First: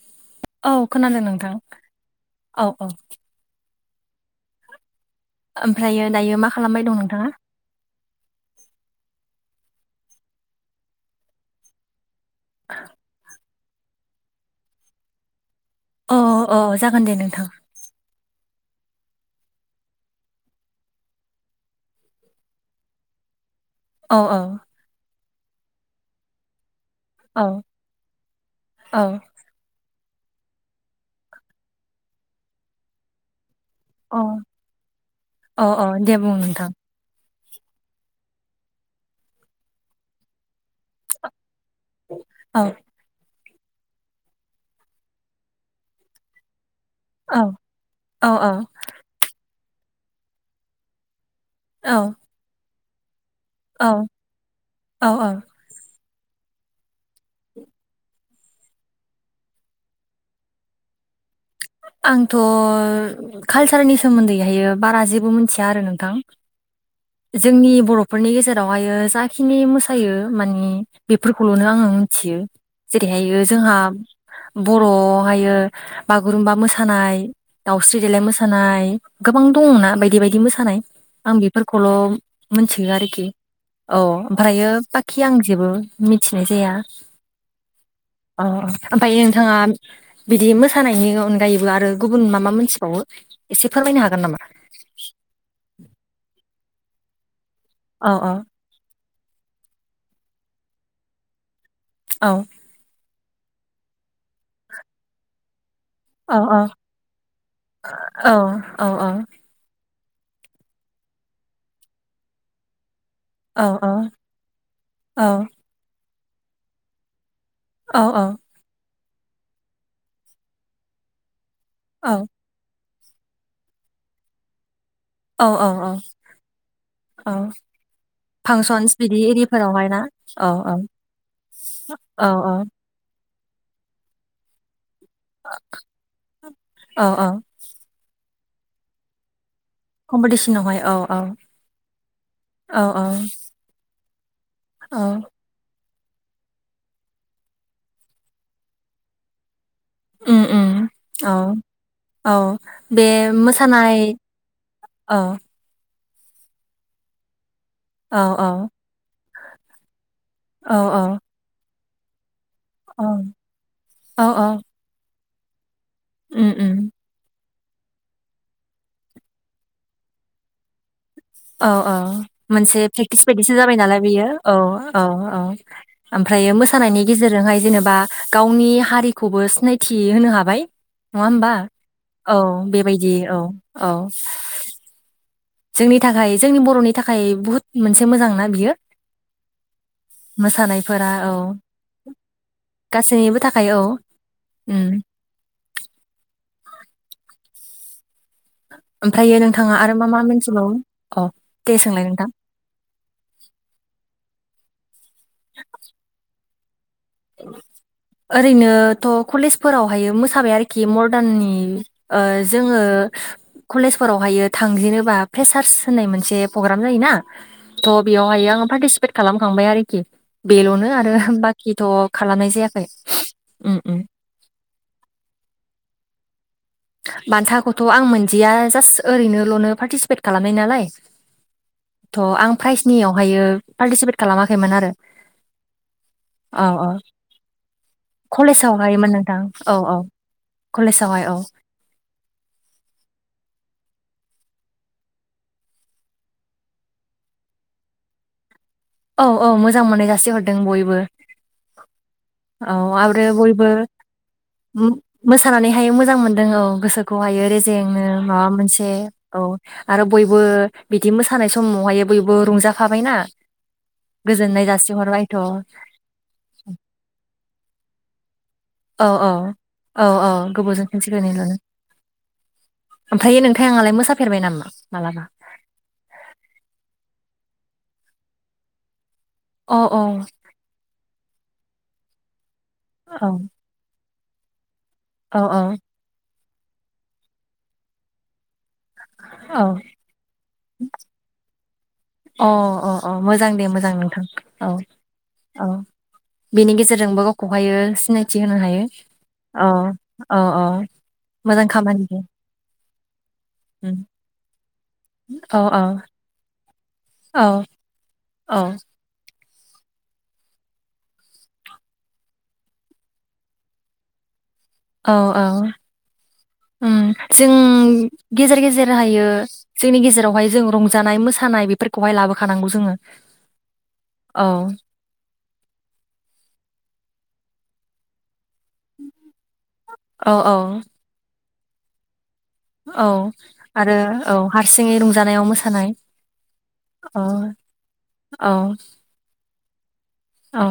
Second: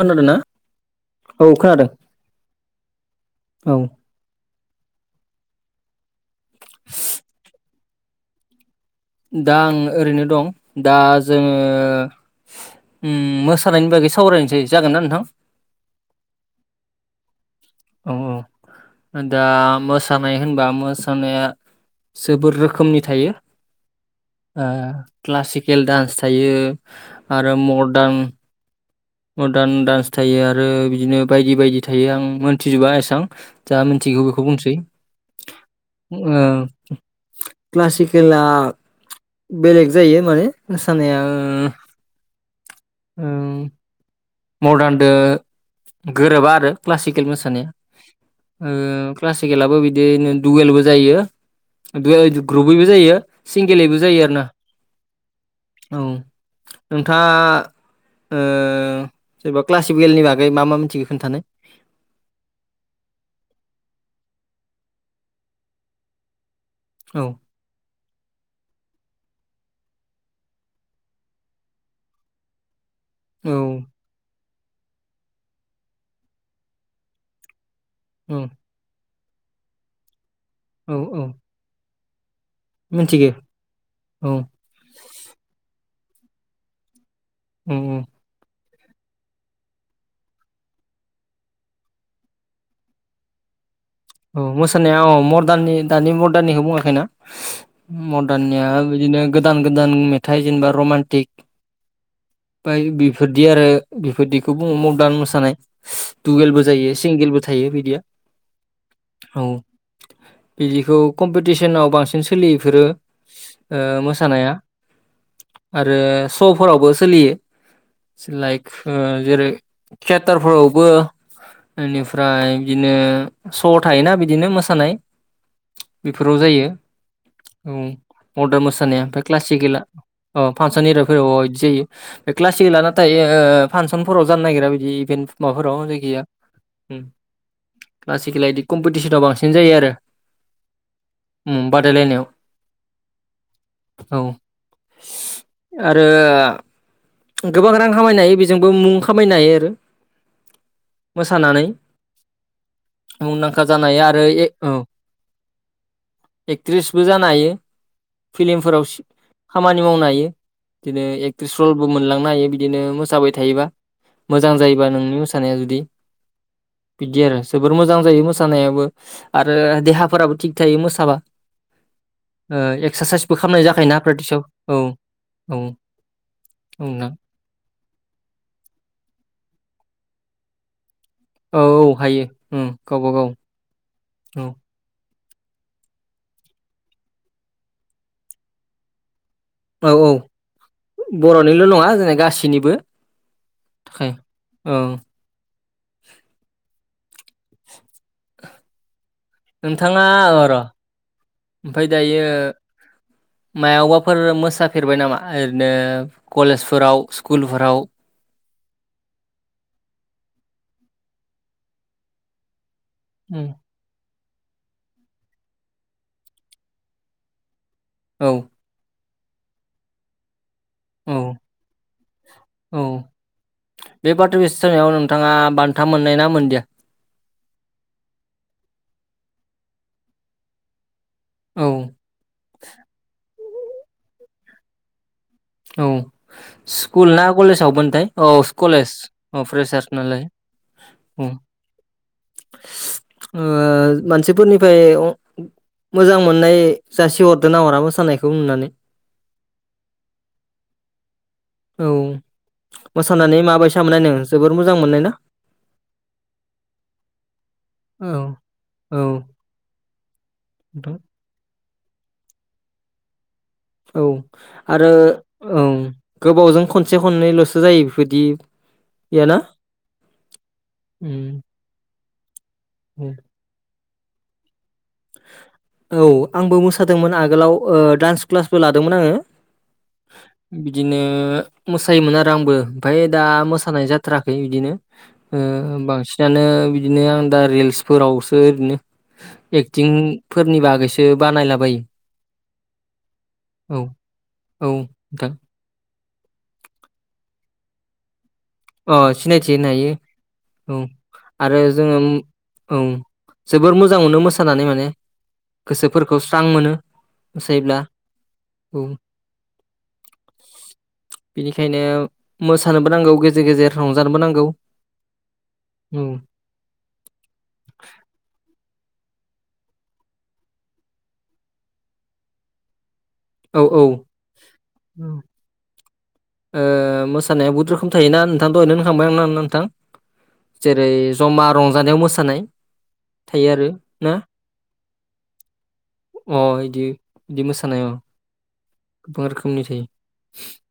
खोनादों ना? औ खोनादों औ नोंथां खोनादों औ औ औ। ओमफ्रायो दायो मा खालामबाय दं नोंथाङा दा आं ओरैनो दं दा जोङो मो सानायनि बागै सावरायनोसै जागोन ना नोंथां अ अ जागोन दे नोंथां औ औ दा मोसानाय होनबा मोसानाया जोबोद रोखोमनि थायो औ क्लासिकेल डान्स थायो औ आरो मडारन औ मदार्न डानस थायो आरो बिदिनो बायदि बायदि थायो आं मोनथिजोबा एसेबां जा औ मिथिगौ बेखौ बुंसै औ औ दे बुं नोंथां क्लासिकेला बेलेग जायो माने मोसानाया औ मदारनजों गोरोबा आरो क्लासिकेल औ मोसानाया औ क्लासिकेलाबो बिदिनो दुवेलबो जायो औ ग्रुपैबो जायो सिंगेलैबो औ जायो आरो ना औ औ औ नोंथाङा जेनेबा क्लासिकेलनि बागै मा मा मिथिगौ खोनन्थानो आंथ' कालसारनि सोमोन्दैहाय बारा जेबो मिथिया आरो नोंथां औ जोंनि बर'फोरनि गेजेरावहायो जाखिनि मोस मोसायो मानि बेफोरखौल'नो आङो मिथियो जेरैहायो औ जोंहा बर'आवहायो बागुरुमबा मोसानाय दाउस्रि देलाय औ मोसानाय गोबां दङना बायदि बायदि मोसानाय औ औ आं बेफोरखौल' मिथियो आरोखि मिथिगो औ ओमफ्रायो बाखि आं जेबो मिथिनाय जाया उम अ ओमफ्राय नोंथाङा बिदि मोसानायनियाव गायोबो आरो गुबुन मा मा मोनथिबावो एसे फोरमायनो हागोन नामा औ मोसानाया अ मदार्ननि दानि मदार्ननिखौ बुङाखैना? औ औ मदार्ननिया बिदिनो गोदान गोदान मेथाइ जेनेबा रमान्टिक औ ओमफ्राय बेफोरदि आरो बेफोरदिखौ बुङो मदार्न मोसानाय औ डुवेलबो जायो सिंगेलबो थायो बिदिया अ अ औ बिदिखौ कम्पिटिसनाव बांसिन सोलियो एफोरो औ ओ मोसानाया आरो श'फोरावबो सोलियो औ लाइक ओ जेरै थयेटारफोरावबो इनिफ्राय बिदिनो श' थायोना बिदिनो मोसानाय औ औ बेफोराव जायो औ मदार्न फांसनस मोसानाया बिदि ओमफाय क्लासिकेला एरिफोरावहाय ना औ अ औ फांसन एर [unintelligible] बिदि जायो औ बे क्लासिकेल औ ना [unintelligible] थायो ओ फांसनफोराव जानो नागिरा बिदि इभेन्ट माबाफोराव जायखिाया [unintelligible] औ औ ओम आजिखालि कमपिटिसनावा बांसिन सिन जायो आरो कम्पिटिसनावहाय औ औ ओम बादायलायनायाव औ औ औ आरो गोबां रां खामायनो हायो बेजोंबो मुं खामायनो हायो आरो उम उम औ मोसानानै औ बे मुंदांखा जानाय मोसानाय आरो ए औ एक्ट्रिसबो जानो हायो औ औ फिल्मफोराव खामानि मावनो हायो औ बिदिनो एक्ट्रिस रलबो मोनलांनो हायो बिदिनो औ मोसाबाय थायोबा औ औ मोजां जायोबा नोंनि मोसानाय नाया जुदि उम उम बिदि आरो जोबोर मोजां जायो मोसानायाबो आरो देहाफोराबो थिग थायो मोसाबा औ औ ओ मोनसे प्रेक्टिस एक्सारसाइसबो बायदिसो खालामनाय जाबाय जाखायोना नालाय बेयो प्रेक्टिसाव औ औ औ ओमफ्राय बे औ मोसानायनि नोंथां गेजेरजोंहाय जेनेबा गावनि हारिखौबो सिनायथि होनो हाबाय नङा होमबा औ औ हायो औ उम गावबा बेबायदि गाव औ औ औ जोंनि थाखाय जोंनि बर'नि थाखाय बुहुत मोनसे मोजांना बियो औ औ मोसानायफोरा औ बर'निल' नङा जोंना गासैनिबो गासैनिबो औ थाखाय औ उम ओमफ्रायो नोंथाङा आरो मा मा मिनथिबावो ओमफाय दायो मायावबाफोर मोसाफेरबाय नामा ओरैनो कलेजफोराव स्कुलफोराव ओरैनोथ' कलेजफोरावहायो मोसाबाय आरोखि मदारननि ओ जों ङो उम, कलेजफोराव बेहायो थांजेनोबा प्रेसार्स होननाय मोनसे प्रग्राम जायोना थ' औ बेयावहाय आङो पार्टिसिपे ट खालामखांबाय आरोखि बेल'नो आरो औ बाखि औ उम बे बाथ' बिस सायाव नोंथाङा बान्था मोननाय ना मोनदिया बानथाखौथ' आं मोनदिया जास्ट ओरैनोल'नो पार्टिसिपेट खालामनाय नालाय औ थ' आं प्राइजनियावहायो पार्टिसिपेट खालामाखैमोन आरो औ औ औ स्कुल ना कलेजावमोनथाय औ कलेज कलेजावहायमोन नोंथां औ प्रेसास औ नालाय कलेजावहाय उम, औ ओ मानसिफोरनिफ्राय मोजां मोननाय जासि हरदोना हरा मोसानायखौ नुनानै औ औ मोजां मोननाय जासिहरदों बयबो औ औ आरो मोसानानै बयबो माबायसा मोननाय नों जोबोर मोजां मोननाय ना मोसानानैहाय मोजां मोनदों औ गोसोखौहायो रेजेंनो औ माबा मोनसे औ आरो बयबो नोंथां। बिदि मोसानाय समावहाय बयबो रंजाफाबायना औ गोजोननाय आरो जासिहरबायथ' औ गोबावजों खनसे खननैल'सो जायो बेबायदि औ औ याना औ औ गोबावजों खनसे खननै उम ल'नो उम ओमफ्रायो नोंथाङालाय मोसाफेरबाय नामा मालाबा औ आंबो मोसादोंमोन आगोलाव ओ डान्स क्लासबो लादोंमोन आङो अ औ बिदिनो मोसायोमोन आरो आंबो ओमफ्राय दा औ मोसानाय जाथ थाराखै बिदिनो औ ओ बांसिनानो बिदिनो आं दा रिल्सफोरावसो ओरैनो औ एक्टिंफोरनि बागैसो बानायलाबायो अ अ अ मोजां दे औ मोजां नोंथां औ औ बेनि गेजेरजोंबो गावखौहायो सिनाय थि होनो हायो अ सिनायथि औ होनो हायो औ औ आरो मोजां जोङो खामानि उम ओं जोबोर मोजां उम, मोनो मोसानानै माने औ औ गोसोफोरखौ स्रां मोनो औ जेब्ला औ बुं बेनिखायनो मोसानोबो नांगौ गे जेर गेजेर रंजानोबो नांगौ औ औ उम जों गेजेर गेजेर रो हायो जोंनि गेजेरावहाय जों रंजानाय मोसानाय बेफोरखौहाय लाबोखानांगौ जोङो औ औ औ ओ मोसानाया बहुत रोखोम थायोना नो थां दहायनो होनखांबाय आं ना नोंथां औ औ जेरै जमा रंजानायाव मोसानाय औ थायो आरो ना औ हारसिङै रंजानायाव मोसानाय अ बिदि औ बिदि मोसानाय औ गोबां रोखोमनि थायो औ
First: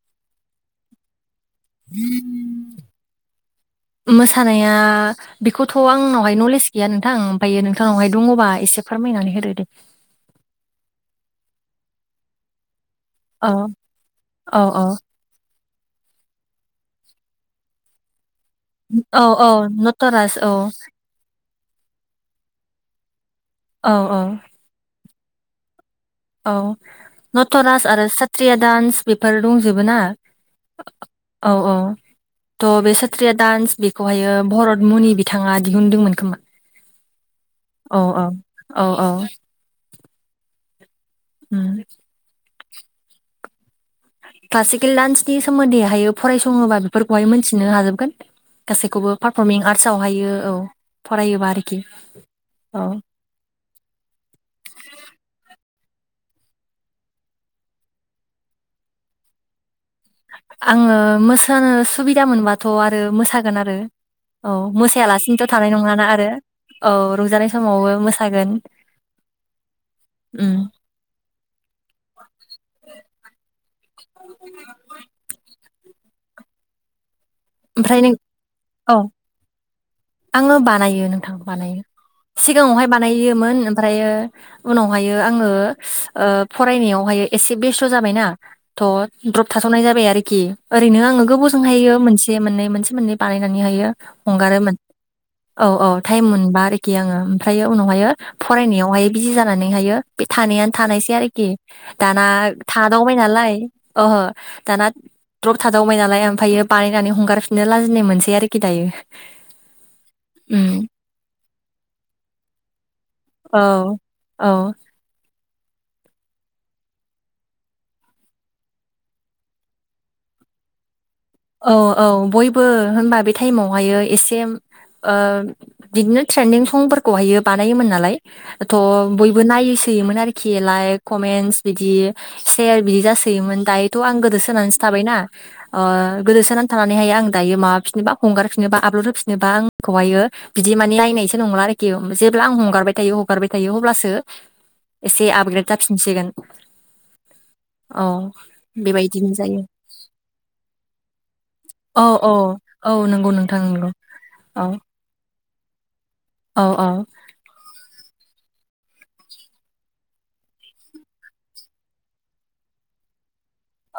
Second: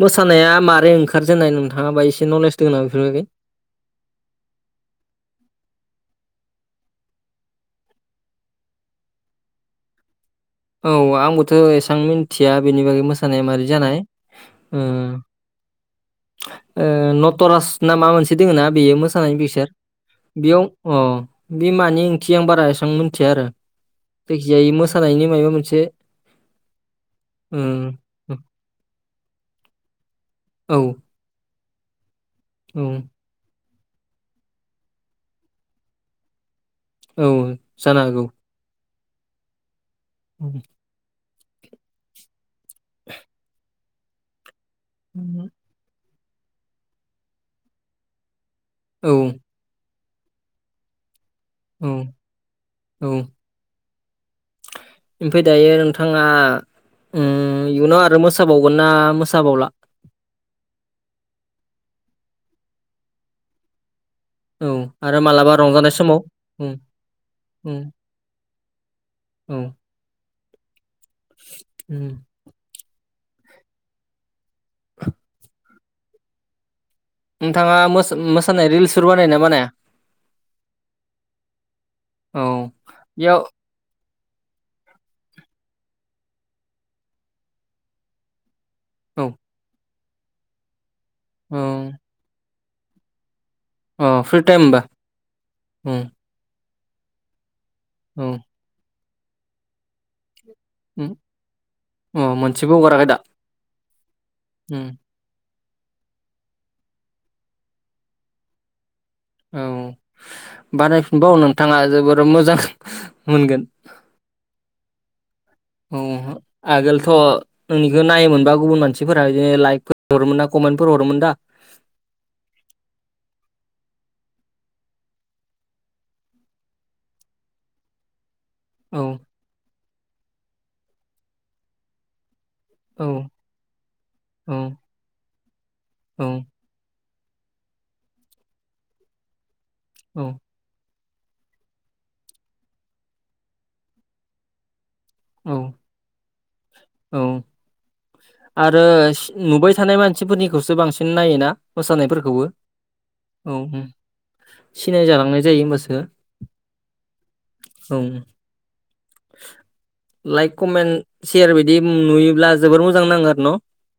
मोसानाया मारे ओंखार मोसानाया बेखौथ' आंनाव हाय नलेज गैया नोंथां आमफ्रायो नोंथांनावहाय दङबा एसे फोरमायनानै होदो दे औ आंबोथ' एसां मिथिया बेनि बागै मोसानाया औ मारै जानाय औ औ उम ओ नटरास ना मा मोनसे दोङो ना बेयो औ मोसानाय औ बिसोर नटराज औ बेयाव अ बे मानि ओंथि आं बारा एसां मोन मिथिया आरो औ औ जायखिजाया इयो मोसानायनि माबा मोनसे औ नटराज आरो ओ सात्रिया दान्स बेफोर दंजोबो ना औ औ औ त' बे औ सत्रिया दान्स बे खौहायो भरत मनि बिथाङा दिहुनदोंमोन खोमा औ जानो औ औ हागौ औ औ [inaudible] उम [inaudible] क्लासिकेल डान्सनि सोमोन्दैहायो फरायसङोबा बेफोरखौहाय मिथिनो हाजोबगोन औ गासैखौबो पारफर्मिं आर्ट आव हायो औ फरायोबा आरोखि औ ओमफ्राय दायो नोंथाङा इयुनाव आरो मोसाबावगोन ना मोसाबावला आङो मोसानो सुबिदा मोनबाथ' आरो मोसागोन आरो औ आरो मोसायालासिनोथ' मालाबा थानाय रंजानाय नङाना समाव आरो उम औ रंजानाय उम समावबो मोसागोन औ ओम उम [inaudible] नोंथाङा ओमफ्राय नों मोसानाय औ रिल्सफोर बानायो ना बानाया आङो बानायो नोंथां बानायो औ सिगाङावहाय बेयाव बानायोमोन ओमफ्रायो उनावहायो आङो ओ फरायनायावहाय एसे बेस्थ' जाबायना थ' औ द्रप थाथ'नाय जाबाय आरोखि ओरैनो आङो औ गोबावजोंहायो मोनसे मोननै मोनसे मोननै बानाय अ फ्रि टाइम हगारोमोन होमबा औ औ उम ताइम मोनबा आरोखि आङो ओमफ्रायो उनावहायो औ फरायनायावहाय बिजि जानानैहायो थानायानो उम थानायसै आरोखि दाना अ मोनसेबो हगाराखै थादावबाय दा नालाय ओहो दाना उम द्रप थादावबाय नालाय ओमफ्रायो बानायनानै हगारफिननो लाजिनाय मोनसै आरोखि दायो औ उम बानायफिनबाव नोंथाङा जोबोर मोजां औ मोनगोन औ औ आगोलथ' नोंनिखौ नायोमोनबा गुबुन मानसिफोरा बिदिनो लाइकफोर हरोमोन ना फोर हरोमोन दा औ औ बयबो होनबा बे टाइमाव यो एसे बिदिनो ट्रेन्डिं संफोरखौहायो बानायोमोन नालाय थ' औ बयबो नायसोयोमोन आरोखि लाइक कमेन्स बिदि सेयार बिदि औ जासोयोमोन दायोथ' आं औ गोदोसोनानैसो थाबायना अह औ गोदोसोनानै थानानैहाय आं दायो माबाफिनबा हगारफिननोबा आबलद होफिनोबा आं खौहायो औ बिदि माने नायनायसो नंला आरो जेब्ला आं हगारबाय थायो हगारबाय थायो अब्लासो एसे औ आपग्रेड जाफिनसिगोन औ औ आरो बेबायदिनो जायो नुबाय थानाय मानसिफोरनिखौसो बांसिन नायो ना औ औ मोसानायफ़रखौबो औ नंगौ नोंथां नंगौ औ सिनायजालांनाय जायो होमबासो औ औ औ लाइक कमेन्ट सेयार बिदि नुयोब्ला जोबोर मोजां नाङो आरो न'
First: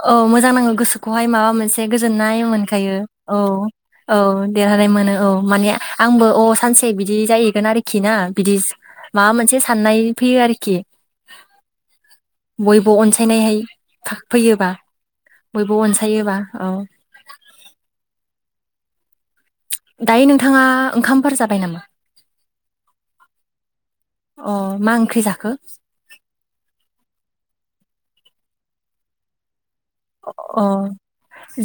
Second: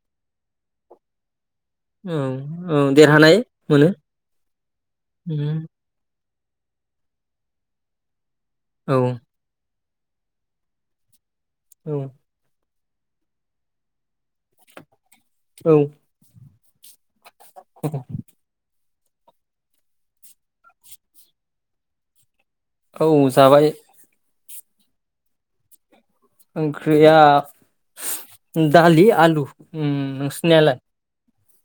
औ मोजां नाङो गोसोखौहाय माबा मोनसे औ गोजोननाय औ मोनखायो देरहानाय औ मोनो औ देरहानाय मोनो औ उम माने आंबो अ सानसे बिदि जाहैगोन आरोखि ना बिदि औ माबा मोनसे साननाय फैयो आरोखि औ बयबो अनसायनायहाय फैयोबा औ बयबो अनसायोबा औ [inaudible] दायो नोंथाङा ओंखामफोर जाबाय नामा औ जाबाय अ मा ओंख्रि जाखो ओंख्रिया दालि आलु ओम अ नोंसिनालाय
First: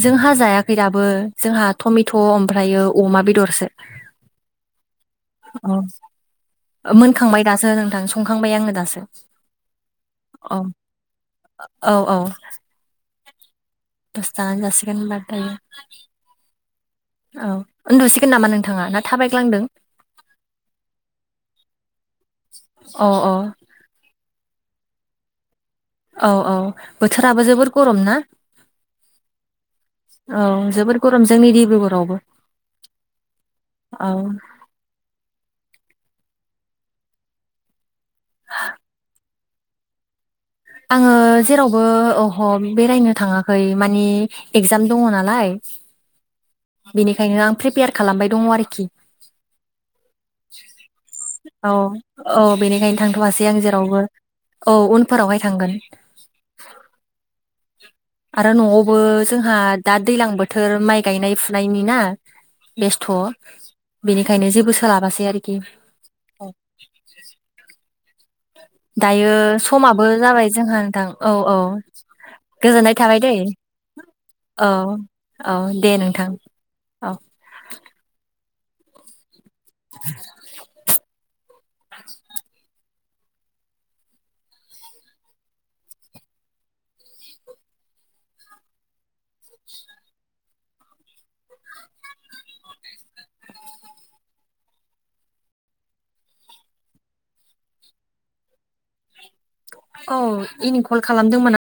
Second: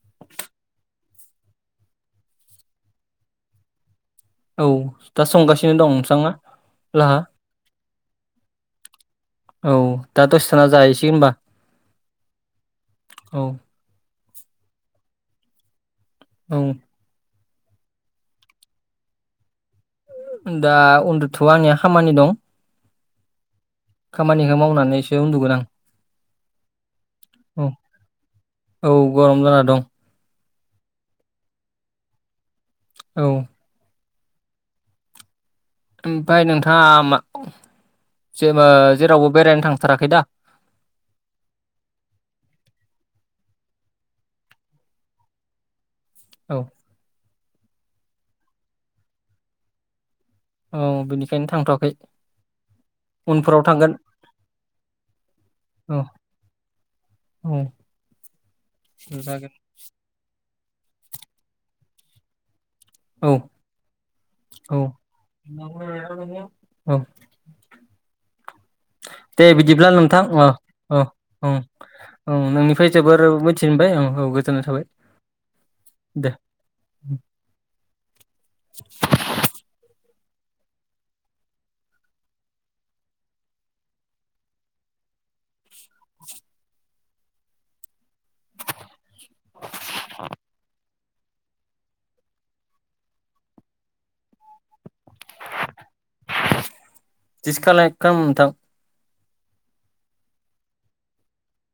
जोंहा जायाखै दाबो जोंहा टमेट' ओमफ्रायो अमा बेदरसो औ दा संगासिनो दं नोंथाङा अह लाहा मोनखांबाय दासो नोंथां संखांबाय आङो दासो औ दा अ दसेथाना जाहैसै होनोमबा औ औ औ दसे थाना जासिगोन होमबा दायो औ औ उन्दुसिगोन नामा नोंथाङा ना थाबायग्लांदों दा उन्दु'वा आंनिया खामानि दं अ आं। खामानिखौ मावनानैसो उन्दुगोन आं। औ - औ बोथोराबो औ जोबोर गरम ना औ गरम जाना दं औ जोबोद गरम जोंनि डिब्रुगरआवबो औ। औ ओमफाय नोंथांङा जेबो जेरावबो बेरायनो थांथाराखै दा। आंङो जेरावबोह बेरायनो थांङाखै मानि एगजाम दंङो नालाय? औ बेनिखायनो आं प्रिपेयार खालामबाय दंङो आरो खि औ बि औ औ बेनिखायनो थांथ'वासै आं उनफोराव थांगोन जेरावबो औ उनफोरावहाय। औ औ [unintelligible] आरो न'आवबो जागोन जोंहा दा दैलां बोथोर माइ गायनाय फुनायनि ना? बेस्थ' औ बेनिखायनो जेबो औ सोलाबासै आरोखि औ [inaudible] दायो दे बिदिब्ला समाबो नोंथां अ जाबाय जोंहा अ नोंथां औ औ ओं ओं नोंनिफ्राय गोजोननाय थाबाय जोबोर दैे मिथिनो मोनबाय ओं गोजोननाय औ थाबाय औ दे नोंथां। औ। [inaudible] [inaudible] [inaudible] [unintelligible] औ इनि कल खालामदोंमोन आं।